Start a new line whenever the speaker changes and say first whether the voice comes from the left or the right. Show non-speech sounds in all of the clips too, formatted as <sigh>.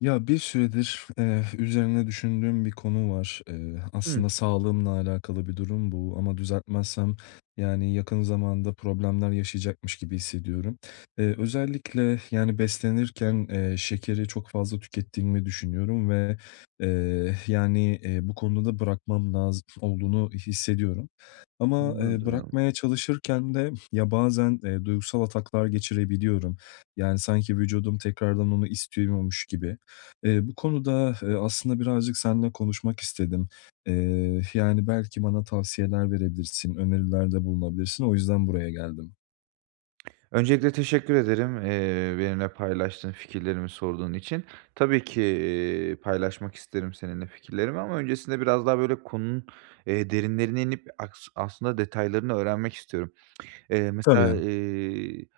left: Ya, bir süredir, eee, üzerine düşündüğüm bir konu var. Eee,
right: Hı.
left: aslında sağlığımla alakalı bir durum bu ama düzeltmezsem, yani, yakın zamanda problemler yaşayacakmış gibi hissediyorum. Iıı, özellikle, yani, beslenirken, eee, şekeri çok fazla tükettiğimi düşünüyorum ve, eee, yani, eee, bu konuda bırakmam lazım olduğunu hissediyorum. Ama, eee,
right: Anladım.
left: bırakmaya çalışırken de, ya, bazen, eee, duygusal ataklar geçirebiliyorum, yani, sanki vücudum tekrardan onu istiyormuş gibi. Eee, bu konuda, eee, aslında birazcık seninle konuşmak istedim. Eee, yani, belki bana tavsiyeler verebilirsin, önerilerde bulunabilirsin. O yüzden buraya geldim.
right: Öncelikle, teşekkür ederim, eee, benimle paylaştığın, fikirlerimi sorduğun için. Tabii ki, iii, paylaşmak isterim seninle fikirlerimi ama öncesinde biraz daha, böyle, konunun, eee, derinlerine inip aks aslında detaylarını öğrenmek istiyorum. Eee, mesela,
left: Tabii.
right: iii,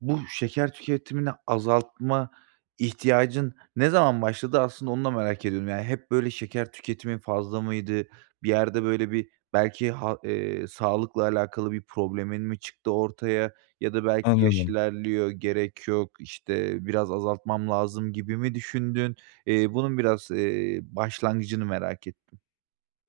right: bu şeker tüketimini azaltma ihtiyacın ne zaman başladı aslında onu da merak ediyorum. Yani, hep, böyle, şeker tüketimin fazla mıydı? Bir yerde, böyle, bir belki, ha iii, sağlıkla alakalı bir problemin mi çıktı ortaya ya da "Belki yaş
left: Anladım.
right: ilerliyor, gerek yok, işte, biraz azaltmam lazım." gibi mi düşündün? İii, bunun biraz, iii, başlangıcını merak ettim.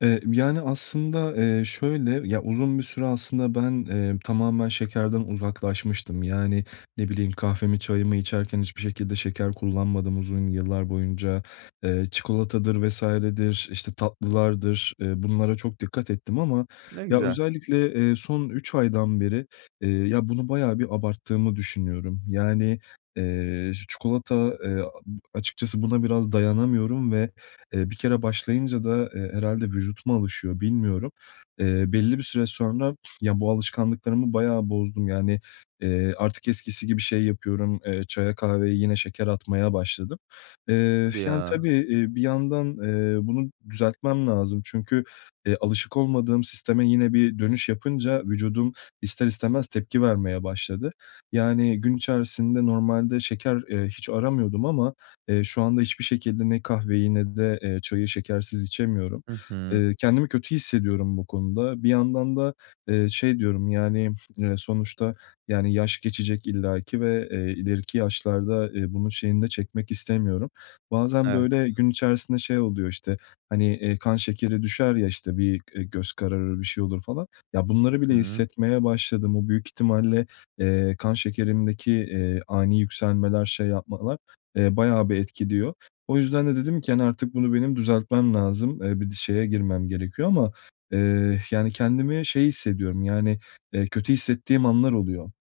left: Eee, yani, aslında, ııı, şöyle, ya, uzun bir süre aslında ben, eee, tamamen şekerden uzaklaşmıştım. Yani, ne bileyim, kahvemi, çayımı içerken hiçbir şekilde şeker kullanmadım uzun yıllar boyunca. Eee, çikolatadır vs.dir, işte, tatlılardır, ııı, bunlara çok dikkat ettim ama,
right: Ne
left: ya,
right: güzel.
left: özellikle, eee, son 3 aydan beri, eee, ya, bunu bayağı bir abarttığımı düşünüyorum. Yani, eee, çikolata, eee, a açıkçası buna biraz dayanamıyorum ve, eee, bir kere başlayınca da, eee, herhâlde vücut mu alışıyor bilmiyorum. Eee, belli bir süre sonra, ya, bu alışkanlıklarımı bayağı bozdum. Yani, eee, artık eskisi gibi şey yapıyorum, eee, çaya, kahveye yine şeker atmaya başladım. Eee,
right: Hadi
left: yani,
right: ya.
left: tabii, eee, bir yandan, eee, bunu düzeltmem lazım çünkü, eee, alışık olmadığım sisteme yine bir dönüş yapınca vücudum ister istemez tepki vermeye başladı. Yani, gün içerisinde normalde şeker, eee, hiç aramıyordum ama, eee, şu anda hiçbir şekilde ne kahveyi ne de, eee, çayı şekersiz içemiyorum.
right: Hı hı.
left: Eee, kendimi kötü hissediyorum bu konuda. Bir yandan da, eee, şey diyorum, yani, eee, sonuçta, yani, yaş geçecek illaki ve, eee, ileriki yaşlarda, eee, bunun şeyini de çekmek istemiyorum. Bazen,
right: Evet.
left: böyle, gün içerisinde şey oluyor, işte, hani, eee, kan şekeri düşer ya, işte, bir, eee, göz kararır, bir şey olur falan. Ya, bunları bile
right: Hı hı.
left: hissetmeye başladım. O büyük ihtimalle, eee, kan şekerimdeki, eee, ani yükselmeler, şey yapmalar, eee, bayağı bir etkiliyor. O yüzden de dedim ki, hani, "Artık bunu benim düzeltmem lazım, eee, bir şeye girmem gerekiyor." ama, eee, yani, kendimi şey hissediyorum, yani, eee, kötü hissettiğim anlar oluyor.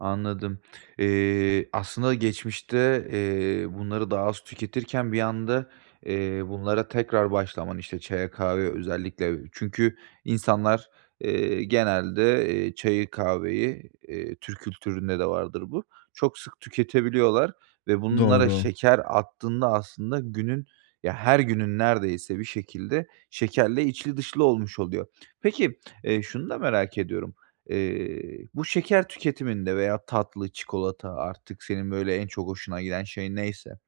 right: Anladım. Eee, aslında geçmişte, eee, bunları daha az tüketirken bir anda, eee, bunlara tekrar başlaman, işte, çaya, kahveye özellikle çünkü insanlar, eee, genelde, eee, çayı, kahveyi, eee, Türk kültüründe de vardır bu, çok sık tüketebiliyorlar ve bunlara
left: Doğru.
right: şeker attığında aslında günün, ya, her günün neredeyse bir şekilde şekerle içli dışlı olmuş oluyor. Peki, eee, şunu da merak ediyorum. Eee, bu şeker tüketiminde veya tatlı, çikolata artık senin, böyle, en çok hoşuna giden şey neyse,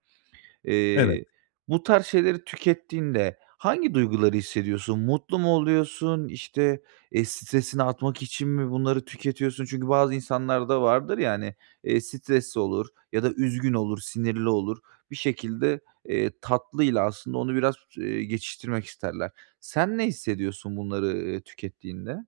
left: Evet.
right: eee, bu tarz şeyleri tükettiğinde hangi duyguları hissediyorsun? Mutlu mu oluyorsun? İşte, eee, stresini atmak için mi bunları tüketiyorsun? Çünkü bazı insanlar da vardır ya, hani, eee, stresli olur ya da üzgün olur, sinirli olur. Bir şekilde, eee, tatlıyla aslında onu biraz, ııı, geçiştirmek isterler. Sen ne hissediyorsun bunları, ııı, tükettiğinde?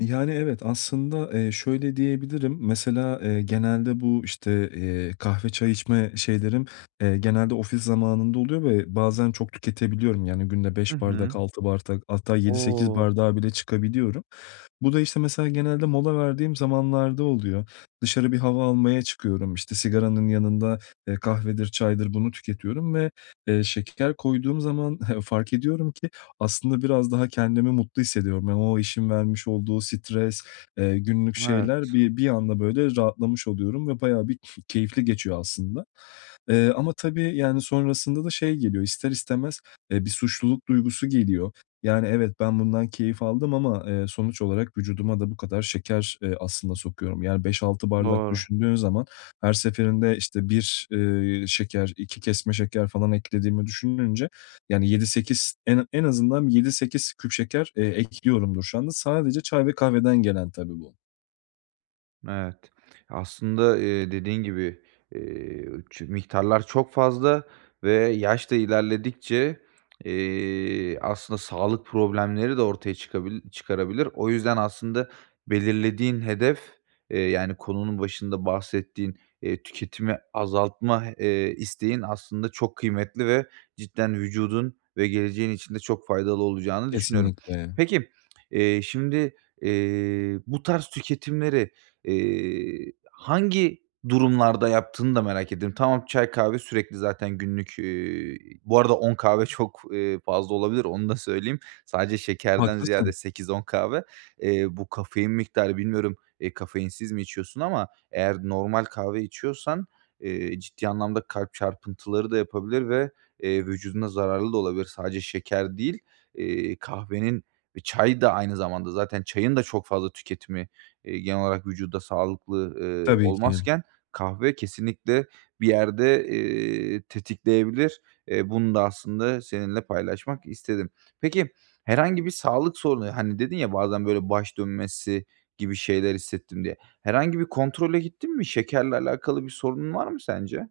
left: Yani, evet aslında, eee, şöyle diyebilirim. Mesela, eee, genelde bu, işte, eee, kahve, çay içme şeylerim, eee, genelde ofis zamanında oluyor ve bazen çok tüketebiliyorum, yani, günde
right: Hı
left: 5 bardak,
right: hı.
left: 6 bardak hatta 7-8
right: O!
left: bardağa bile çıkabiliyorum. Bu da, işte, mesela genelde mola verdiğim zamanlarda oluyor. Dışarı bir hava almaya çıkıyorum, işte, sigaranın yanında, eee, kahvedir, çaydır bunu tüketiyorum ve, eee, şeker koyduğum zaman <chuckles> fark ediyorum ki, aslında biraz daha kendimi mutlu hissediyorum. Yani, o işin vermiş olduğu stres, eee, günlük şeyler
right: Evet.
left: bir bir anda, böyle, rahatlamış oluyorum ve bayağı bir ke keyifli geçiyor aslında. Iıı, ama, tabii, yani, sonrasında da şey geliyor ister istemez, eee, bir suçluluk duygusu geliyor. Yani, evet, ben bundan keyif aldım ama, eee, sonuç olarak vücuduma da bu kadar şeker, eee, aslında sokuyorum. Yani, 5-6 bardak
right: Doğru.
left: düşündüğün zaman her seferinde, işte, 1, eee, şeker, 2 kesme şeker falan eklediğimi düşününce, yani, 7-8 en en azından 7-8 küp şeker, eee, ekliyorumdur şu anda. Sadece çay ve kahveden gelen, tabii bu.
right: Evet. Aslında, iii, dediğin gibi, iii, çü miktarlar çok fazla ve yaş da ilerledikçe, eee, aslında sağlık problemleri de ortaya çıkabil çıkarabilir. O yüzden aslında belirlediğin hedef, eee, yani, konunun başında bahsettiğin, eee, tüketimi azaltma, eee, isteğin aslında çok kıymetli ve cidden vücudun ve geleceğin için de çok faydalı olacağını düşünüyorum.
left: Kesinlikle.
right: Peki, eee, şimdi, eee, bu tarz tüketimleri, iii, hangi durumlarda yaptığını da merak ediyorum. Tamam, çay, kahve sürekli zaten günlük, iii, bu arada 10 kahve çok, eee, fazla olabilir. Onu da söyleyeyim. Sadece şekerden ziyade
left: Haklısın.
right: 8-10 kahve. Eee, bu kafein miktarı bilmiyorum, eee, kafeinsiz mi içiyorsun ama eğer normal kahve içiyorsan, eee, ciddi anlamda kalp çarpıntıları da yapabilir ve, eee, vücuduna zararlı da olabilir. Sadece şeker değil, iii, kahvenin ve çay da aynı zamanda zaten çayın da çok fazla tüketimi, eee, genel olarak vücuda sağlıklı, ııı,
left: Tabii ki.
right: olmazken, kahve kesinlikle bir yerde, eee, tetikleyebilir. Eee, bunu da aslında seninle paylaşmak istedim. Peki, herhangi bir sağlık sorunu, hani, dedin ya, "Bazen böyle baş dönmesi gibi şeyler hissettim." diye. Herhangi bir kontrole gittin mi? Şekerle alakalı bir sorunun var mı sence?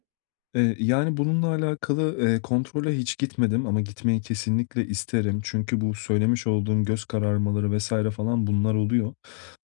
left: Eee, yani bununla alakalı, eee, kontrole hiç gitmedim ama gitmeyi kesinlikle isterim. Çünkü bu söylemiş olduğum göz kararmaları vs. falan bunlar oluyor.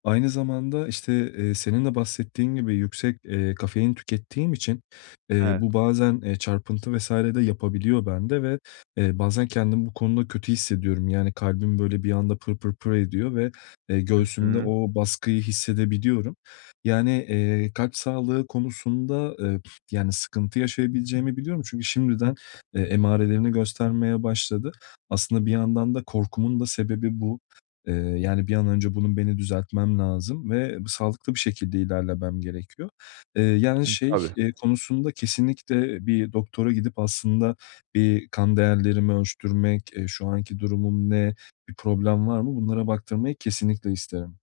left: Aynı zamanda, işte, eee, senin de bahsettiğin gibi yüksek, eee, kafein tükettiğim için, eee,
right: Evet.
left: bu bazen, eee, çarpıntı vs. de yapabiliyor bende ve, eee, bazen kendimi bu konuda kötü hissediyorum. Yani kalbim böyle bir anda pır pır pır ediyor ve, eee,
right: Hı
left: göğsümde
right: hı.
left: o baskıyı hissedebiliyorum. Yani, eee, kalp sağlığı konusunda, eee, yani sıkıntı yaşayabileceğimi biliyorum. Çünkü şimdiden, eee, emarelerini göstermeye başladı. Aslında bir yandan da korkumun da sebebi bu. Eee, yani bir an önce bunun beni düzeltmem lazım ve sağlıklı bir şekilde ilerlemem gerekiyor. Eee, yani
right: <unintelligible>
left: şey,
right: Tabii.
left: eee, konusunda kesinlikle bir doktora gidip aslında bir kan değerlerimi ölçtürmek, eee, şu anki durumum ne, bir problem var mı, bunlara baktırmayı kesinlikle isterim.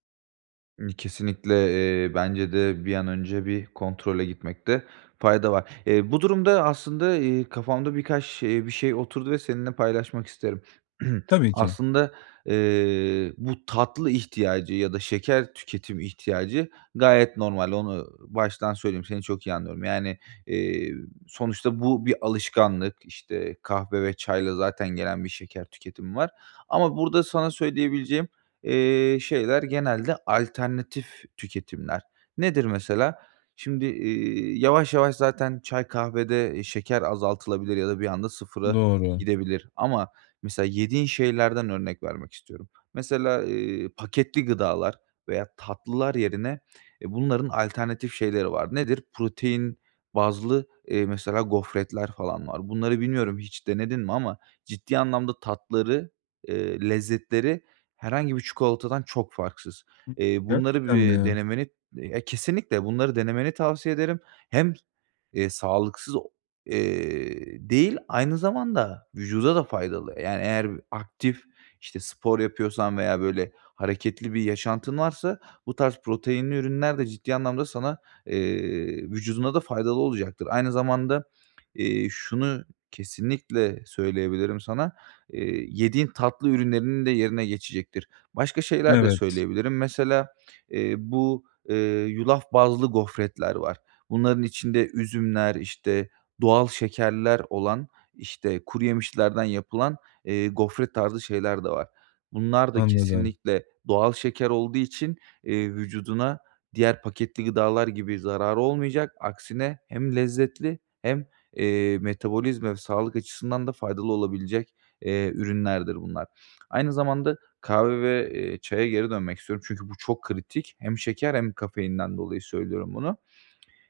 right: Imm, kesinlikle, eee, bence de bir an önce bir kontrole gitmekte fayda var. Eee, bu durumda aslında, eee, kafamda birkaç şey bir şey oturdu ve seninle paylaşmak isterim. <clears throat>
left: Tabii ki.
right: Aslında, eee, bu tatlı ihtiyacı ya da şeker tüketimi ihtiyacı gayet normal, onu baştan söyleyeyim, seni çok iyi anlıyorum, yani, eee, sonuçta bu bir alışkanlık, işte, kahve ve çayla zaten gelen bir şeker tüketimi var ama burada sana söyleyebileceğim, eee, şeyler genelde alternatif tüketimler. Nedir mesela? Şimdi, iii, yavaş yavaş zaten çay, kahvede, eee, şeker azaltılabilir ya da bir anda 0'a
left: Doğru.
right: gidebilir ama mesela yediğin şeylerden örnek vermek istiyorum. Mesela, eee, paketli gıdalar veya tatlılar yerine, eee, bunların alternatif şeyleri var. Nedir? Protein bazlı, eee, mesela gofretler falan var. Bunları bilmiyorum hiç denedin mi ama ciddi anlamda tatları, eee, lezzetleri herhangi bir çikolatadan çok farksız.
left: <unintelligible>
right: Eee, bunları
left: Gerçekten
right: bir
left: mi?
right: denemeni ya kesinlikle bunları denemeni tavsiye ederim. Hem, eee, sağlıksız, eee, değil, aynı zamanda vücuda da faydalı. Yani, eğer aktif, işte, spor yapıyorsan veya, böyle, hareketli bir yaşantın varsa bu tarz proteinli ürünler de ciddi anlamda sana, eee, vücuduna da faydalı olacaktır. Aynı zamanda, eee, şunu kesinlikle söyleyebilirim sana, eee, yediğin tatlı ürünlerinin de yerine geçecektir. Başka şeyler de
left: Evet.
right: söyleyebilirim mesela, eee, bu, eee, yulaf bazlı gofretler var, bunların içinde üzümler, işte, doğal şekerler olan, işte, kuruyemişlerden yapılan, eee, gofret tarzı şeyler de var, bunlarda
left: Anladım.
right: kesinlikle doğal şeker olduğu için, eee, vücuduna diğer paketli gıdalar gibi zararı olmayacak, aksine hem lezzetli hem, eee, metabolizma ve sağlık açısından da faydalı olabilecek, eee, ürünlerdir bunlar. Aynı zamanda kahve ve, eee, çaya geri dönmek istiyorum çünkü bu çok kritik. Hem şeker hem kafeinden dolayı söylüyorum bunu.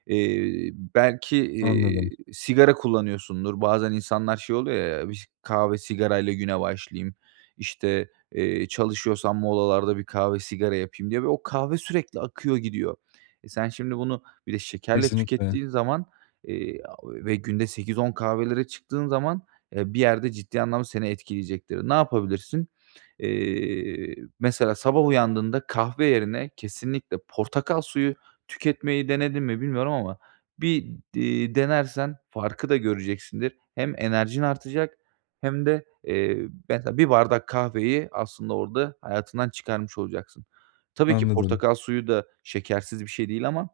right: Eee, belki,
left: Anladım.
right: eee, sigara kullanıyorsundur. Bazen insanlar şey oluyor ya, biş kahve sigarayla güne başlayayım, işte, eee, çalışıyorsam molalarda bir kahve sigara yapayım diye ve o kahve sürekli akıyor gidiyor. E, sen şimdi bunu bir de şekerle
left: Kesinlikle.
right: tükettiğin zaman, eee, <unintelligible> ve günde 8-10 kahvelere çıktığın zaman, eee, bir yerde ciddi anlamda seni etkileyecektir. Ne yapabilirsin? Eee, mesela sabah uyandığında kahve yerine kesinlikle portakal suyu tüketmeyi denedin mi bilmiyorum ama bir d eee, denersen farkı da göreceksindir. Hem enerjin artacak hem de, eee, mesela 1 bardak kahveyi aslında orada hayatından çıkarmış olacaksın. Tabii ki
left: Anladım.
right: portakal suyu da şekersiz bir şey değil ama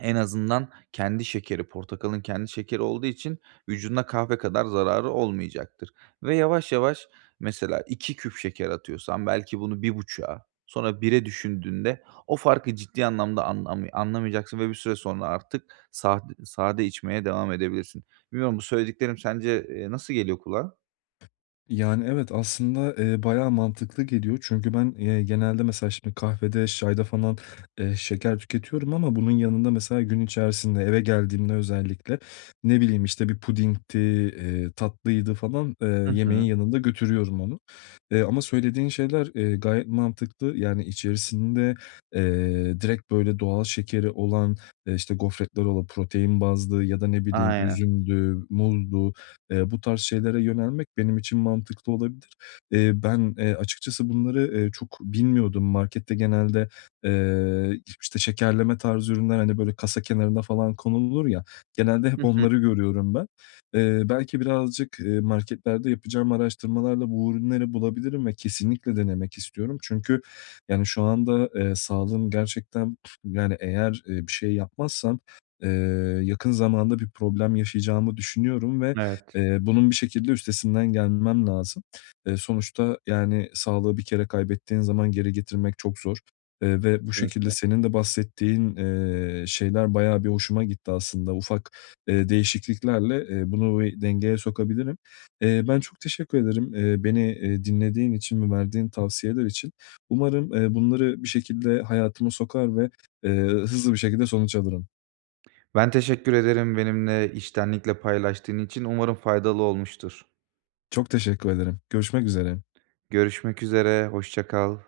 right: en azından kendi şekeri, portakalın kendi şekeri olduğu için vücuduna kahve kadar zararı olmayacaktır ve yavaş yavaş mesela 2 küp şeker atıyorsan belki bunu 1,5'a sonra 1'e düşündüğünde o farkı ciddi anlamda an ami anlamayacaksın ve bir süre sonra artık sad sade içmeye devam edebilirsin. Bilmiyorum bu söylediklerim sence, eee, nasıl geliyor kulağa?
left: Yani evet aslında, eee, bayağı mantıklı geliyor. Çünkü ben, eee, genelde mesela şimdi kahvede, çayda falan, eee, şeker tüketiyorum ama bunun yanında mesela gün içerisinde eve geldiğimde özellikle, ne bileyim, işte, bir pudingdi, eee, tatlıydı falan, eee,
right: Hı
left: yemeğin
right: hı.
left: yanında götürüyorum onu. Eee, ama söylediğin şeyler, eee, gayet mantıklı. Yani içerisinde, eee, direkt böyle doğal şekeri olan, eee, işte, gofretler ola protein bazlı ya da, ne bileyim,
right: Aynen.
left: üzümdü, muzdu, eee, bu tarz şeylere yönelmek benim için mantıklı olabilir. Eee, ben, eee, açıkçası bunları, eee, çok bilmiyordum. Markette genelde, eee, iş işte şekerleme tarzı ürünler, hani böyle kasa kenarına falan konulur ya, genelde hep
right: Hı hı.
left: onları görüyorum ben. Eee, belki birazcık, eee, marketlerde yapacağım araştırmalarla bu ürünleri bulabilirim ve kesinlikle denemek istiyorum. Çünkü yani şu anda, eee, sağlığım gerçekten yani eğer, eee, bir şey yapmazsam, eee, yakın zamanda bir problem yaşayacağımı düşünüyorum ve,
right: Evet.
left: eee, bunun bir şekilde üstesinden gelmem lazım. Eee, sonuçta yani sağlığı bir kere kaybettiğin zaman geri getirmek çok zor, eee, ve bu şekilde
right: <unintelligible>
left: senin de bahsettiğin, eee, şeyler bayağı bir hoşuma gitti aslında, ufak, eee, değişikliklerle, eee, bunu bir dengeye sokabilirim. Eee, ben çok teşekkür ederim, eee, beni, eee, dinlediğin için ve verdiğin tavsiyeler için. Umarım, eee, bunları bir şekilde hayatıma sokar ve, eee, hızlı bir şekilde sonuç alırım.
right: Ben teşekkür ederim benimle içtenlikle paylaştığın için. Umarım faydalı olmuştur.
left: Çok teşekkür ederim, görüşmek üzere.
right: Görüşmek üzere, hoşça kal.